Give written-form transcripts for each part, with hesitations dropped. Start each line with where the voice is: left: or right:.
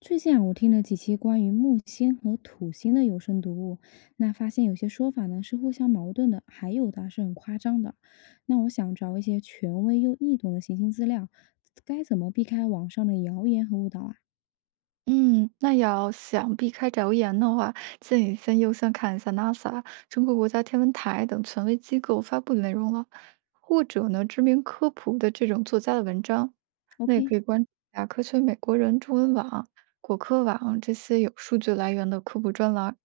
left: 最近啊，我听了几期关于木星和土星的有声读物，那发现有些说法呢是互相矛盾的，还有的啊是很夸张的。那我想找一些权威又易懂的行星资料，该怎么避开网上的谣言和误导啊
right: 嗯，那要想避开谣言的话，建议先优先看一下 NASA、中国国家天文台等权威机构发布的内容了，或者呢，知名科普的这种作家的文章。那也
left: ？OK，
right: 可以关注一下科学美国人中文网、果科网这些有数据来源的科普专栏，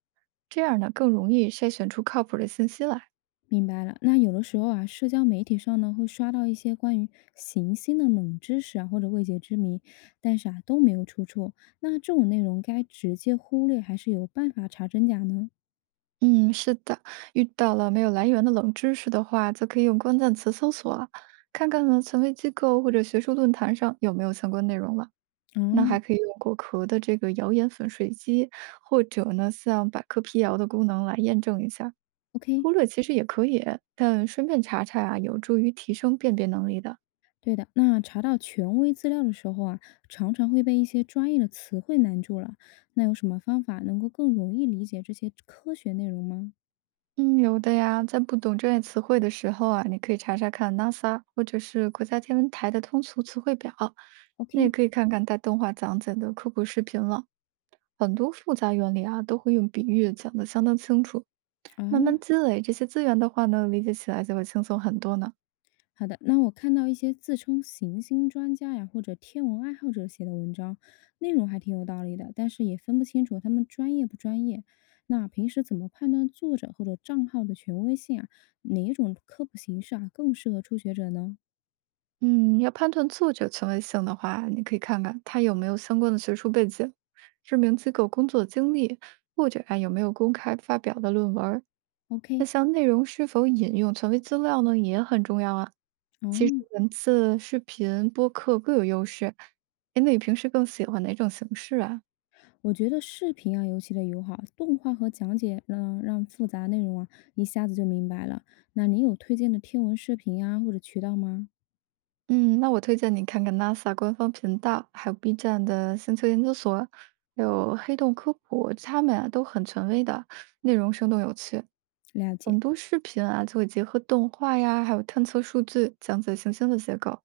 right: 这样呢更容易筛选出靠谱的信息来。
left: 明白了。那有的时候啊，社交媒体上呢会刷到一些关于行星的冷知识啊，或者未解之谜，但是啊都没有出处。那这种内容该直接忽略，还是有办法查真假呢？
right: 嗯，是的，遇到了没有来源的冷知识的话，则可以用关键词搜索啊，看看呢权威机构或者学术论坛上有没有相关内容了。
left: 啊
right: 那还可以用果壳的这个谣言粉碎机，或者呢像百科辟谣的功能来验证一下。
left: ，OK。
right: 忽略其实也可以，但顺便查查啊，有助于提升辨别能力的。
left: 对的，那查到权威资料的时候啊，常常会被一些专业的词汇难住了。那有什么方法能够更容易理解这些科学内容吗
right: 嗯，有的呀，在不懂专业词汇的时候啊，你可以查查看 NASA 或者是国家天文台的通俗词汇表，那也
left: ？OK，
right: 可以看看带动画讲解的科普视频了。很多复杂原理啊，都会用比喻讲得相当清楚。
left: 啊，
right: 慢慢积累这些资源的话呢，理解起来就会轻松很多呢。
left: 好的。那我看到一些自称行星专家呀，或者天文爱好者写的文章，内容还挺有道理的，但是也分不清楚他们专业不专业。那平时怎么判断作者或者账号的权威性啊？哪一种科普形式啊更适合初学者呢
right: 嗯，要判断作者权威性的话，你可以看看他有没有相关的学术背景、知名机构工作经历，或者啊有没有公开发表的论文儿？那
left: ？OK，
right: 像内容是否引用权威资料呢，也很重要啊。
left: 哦，
right: 其实文字、视频、播客各有优势。哎，那你平时更喜欢哪种形式啊？
left: 我觉得视频啊尤其的友好，动画和讲解呢，让复杂内容啊一下子就明白了。那你有推荐的天文视频啊或者渠道吗？
right: 嗯，那我推荐你看看 NASA 官方频道，还有 B 站的星球研究所，还有黑洞科普，他们啊都很权威的，内容生动有趣。
left: 了解，
right: 很多视频啊就会结合动画呀，还有探测数据，讲解行星的结构。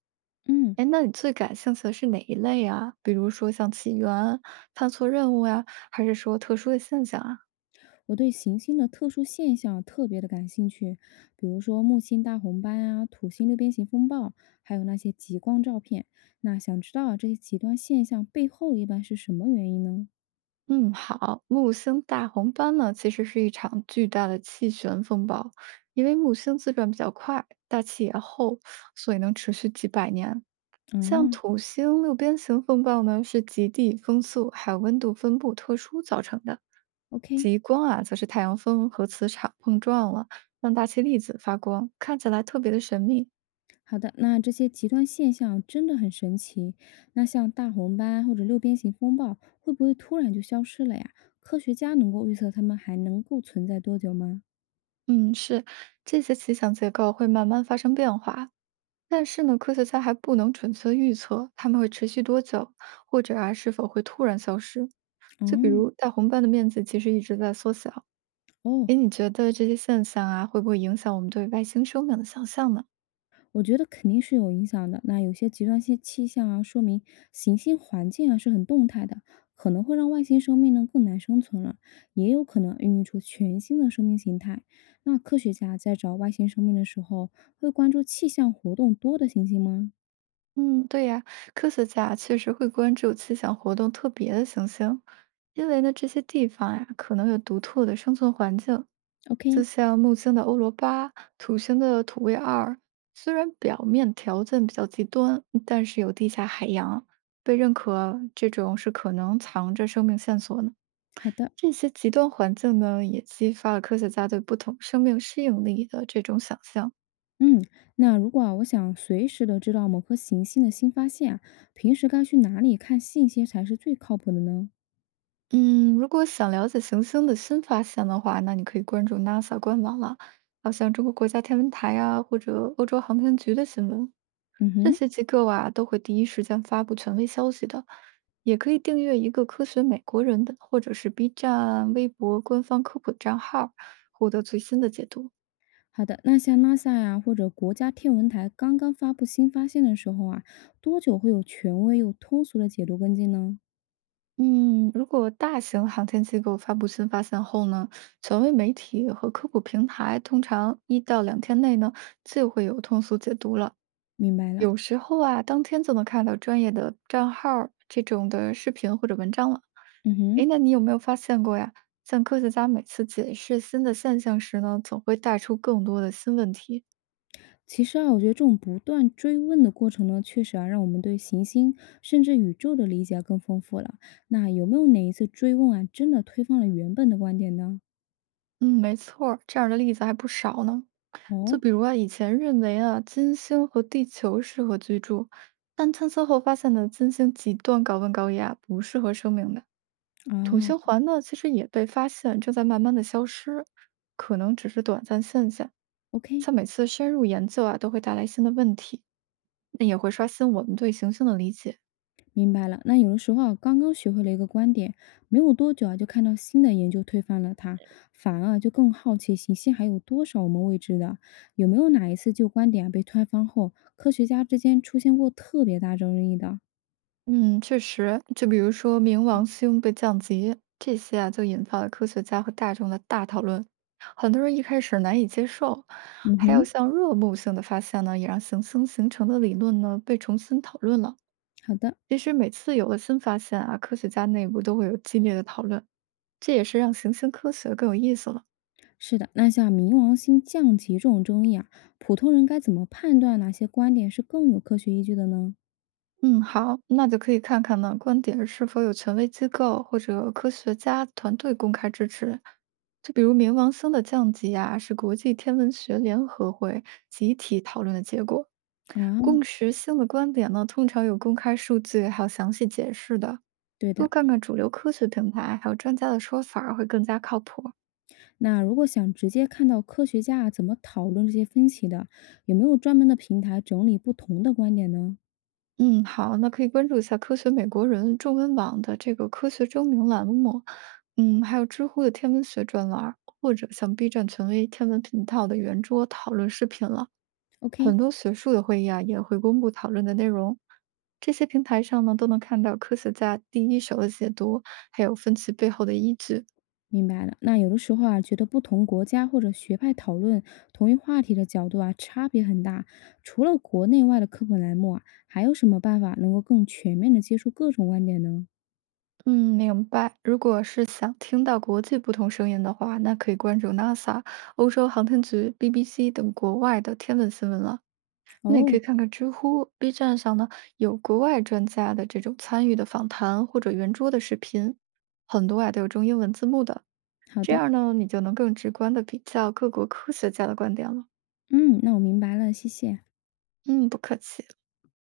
left: 嗯，
right: 哎，那你最感兴趣的是哪一类啊？比如说像起源、探索任务呀，还是说特殊的现象啊？
left: 我对行星的特殊现象啊特别的感兴趣，比如说木星大红斑啊、土星六边形风暴，还有那些极光照片。那想知道啊这些极端现象背后一般是什么原因呢？
right: 嗯，好，木星大红斑呢，其实是一场巨大的气旋风暴，因为木星自转比较快，大气也厚，所以能持续几百年。
left: 啊
right: 像土星六边形风暴呢，是极地风速还有温度分布特殊造成的。
left: ，OK。
right: 极光啊，则是太阳风和磁场碰撞了，让大气粒子发光，看起来特别的神秘。
left: 好的，那这些极端现象真的很神奇。那像大红斑或者六边形风暴，会不会突然就消失了呀？科学家能够预测它们还能够存在多久吗？
right: 嗯，是，这些气象结构会慢慢发生变化，但是呢，科学家还不能准确预测它们会持续多久，或者啊是否会突然消失。
left: 哦
right: 就比如大红斑的面积其实一直在缩小，
left: 哦，
right: 诶，你觉得这些现象啊会不会影响我们对外星生命的想象呢？
left: 我觉得肯定是有影响的。那有些极端性气象啊，说明行星环境啊是很动态的，可能会让外星生命呢更难生存了，也有可能孕育出全新的生命形态。那科学家在找外星生命的时候，会关注气象活动多的行星吗
right: 嗯，对呀，科学家啊确实会关注气象活动特别的行星，因为呢，这些地方呀可能有独特的生存环境，就
left: ？OK，
right: 像木星的欧罗巴、土星的土卫二，虽然表面条件比较极端，但是有地下海洋，被认可这种是可能藏着生命线索呢。
left: 好的。
right: 这些极端环境呢，也激发了科学家对不同生命适应力的这种想象。
left: 嗯，那如果啊，我想随时的知道某颗行星的新发现啊，平时该去哪里看信息才是最靠谱的呢？
right: 嗯，如果想了解行星的新发现的话，那你可以关注 NASA 官网了，还有像中国国家天文台啊，或者欧洲航天局的新闻，
left: 嗯
right: 这
left: 哼，
right: 些机构啊都会第一时间发布权威消息的。也可以订阅一个科学美国人的，或者是 B 站、微博官方科普账号，获得最新的解读。
left: 好的，那像拉萨呀、或者国家天文台刚刚发布新发现的时候啊，多久会有权威又通俗的解读跟进呢？
right: 嗯，如果大型航天机构发布新发现后呢，权威媒体和科普平台通常一到两天内呢，就会有通俗解读了。
left: 明白了，
right: 有时候啊，当天就能看到专业的账号儿这种的视频或者文章了。
left: 嗯
right: 诶，
left: 哼。
right: 那你有没有发现过呀？像科学家每次解释新的现象时呢，总会带出更多的新问题。
left: 其实啊，我觉得这种不断追问的过程呢，确实啊，让我们对行星甚至宇宙的理解啊更丰富了。那有没有哪一次追问啊，真的推翻了原本的观点呢？
right: 嗯，没错儿，这样的例子还不少呢。就
left: 哦，
right: 比如啊，以前认为啊，金星和地球适合居住，但探测后发现呢，金星极端高温高压，不适合生命的。土
left: 啊
right: 星环呢，其实也被发现正在慢慢的消失，可能只是短暂现象。
left: ，OK，
right: 像每次深入研究啊，都会带来新的问题，那也会刷新我们对行星的理解。
left: 明白了，那有的时候啊，刚刚学会了一个观点，没有多久啊，就看到新的研究推翻了它，反而啊就更好奇行星还有多少我们未知的，有没有哪一次旧观点啊被推翻后，科学家之间出现过特别大争议的？
right: 嗯，确实，就比如说冥王星被降级这些啊，就引发了科学家和大众的大讨论，很多人一开始难以接受。
left: 嗯
right: 还有
left: 哼，
right: 像热木星的发现呢，也让行星形成的理论呢被重新讨论了。
left: 好的，
right: 其实每次有了新发现啊，科学家内部都会有激烈的讨论，这也是让行星科学更有意思了。
left: 是的，那像冥王星降级这种争议啊，普通人该怎么判断哪些观点是更有科学依据的呢？
right: 嗯，好，那就可以看看呢，观点是否有权威机构或者科学家团队公开支持。就比如冥王星的降级啊，是国际天文学联合会集体讨论的结果。
left: 啊，
right: 共识性的观点呢，通常有公开数据，还有详细解释的。
left: 对
right: 多
left: 的，
right: 看看主流科学平台还有专家的说法儿会更加靠谱。
left: 那如果想直接看到科学家啊怎么讨论这些分歧的，有没有专门的平台整理不同的观点呢
right: 嗯，好，那可以关注一下《科学美国人》中文网的这个科学征名栏目，嗯，还有知乎的天文学专栏儿，或者像 B 站权威天文频道的圆桌讨论视频了。
left: ？OK，
right: 很多学术的会议啊，也会公布讨论的内容。这些平台上呢，都能看到科学家第一手的解读，还有分析背后的依据。
left: 明白了。那有的时候啊，觉得不同国家或者学派讨论同一话题的角度啊，差别很大。除了国内外的科普栏目啊，还有什么办法能够更全面的接触各种观点呢？
right: 嗯，明白。如果是想听到国际不同声音的话，那可以关注 NASA、欧洲航天局、BBC 等国外的天文新闻了。那也可
left: 哦，
right: 以看看知乎、B 站上呢有国外专家的这种参与的访谈或者圆桌的视频，很多啊都有中英文字幕的，
left: 好
right: 这
left: 的，
right: 样呢你就能更直观的比较各国科学家的观点了。
left: 嗯，那我明白了，谢谢。
right: 嗯，不客气。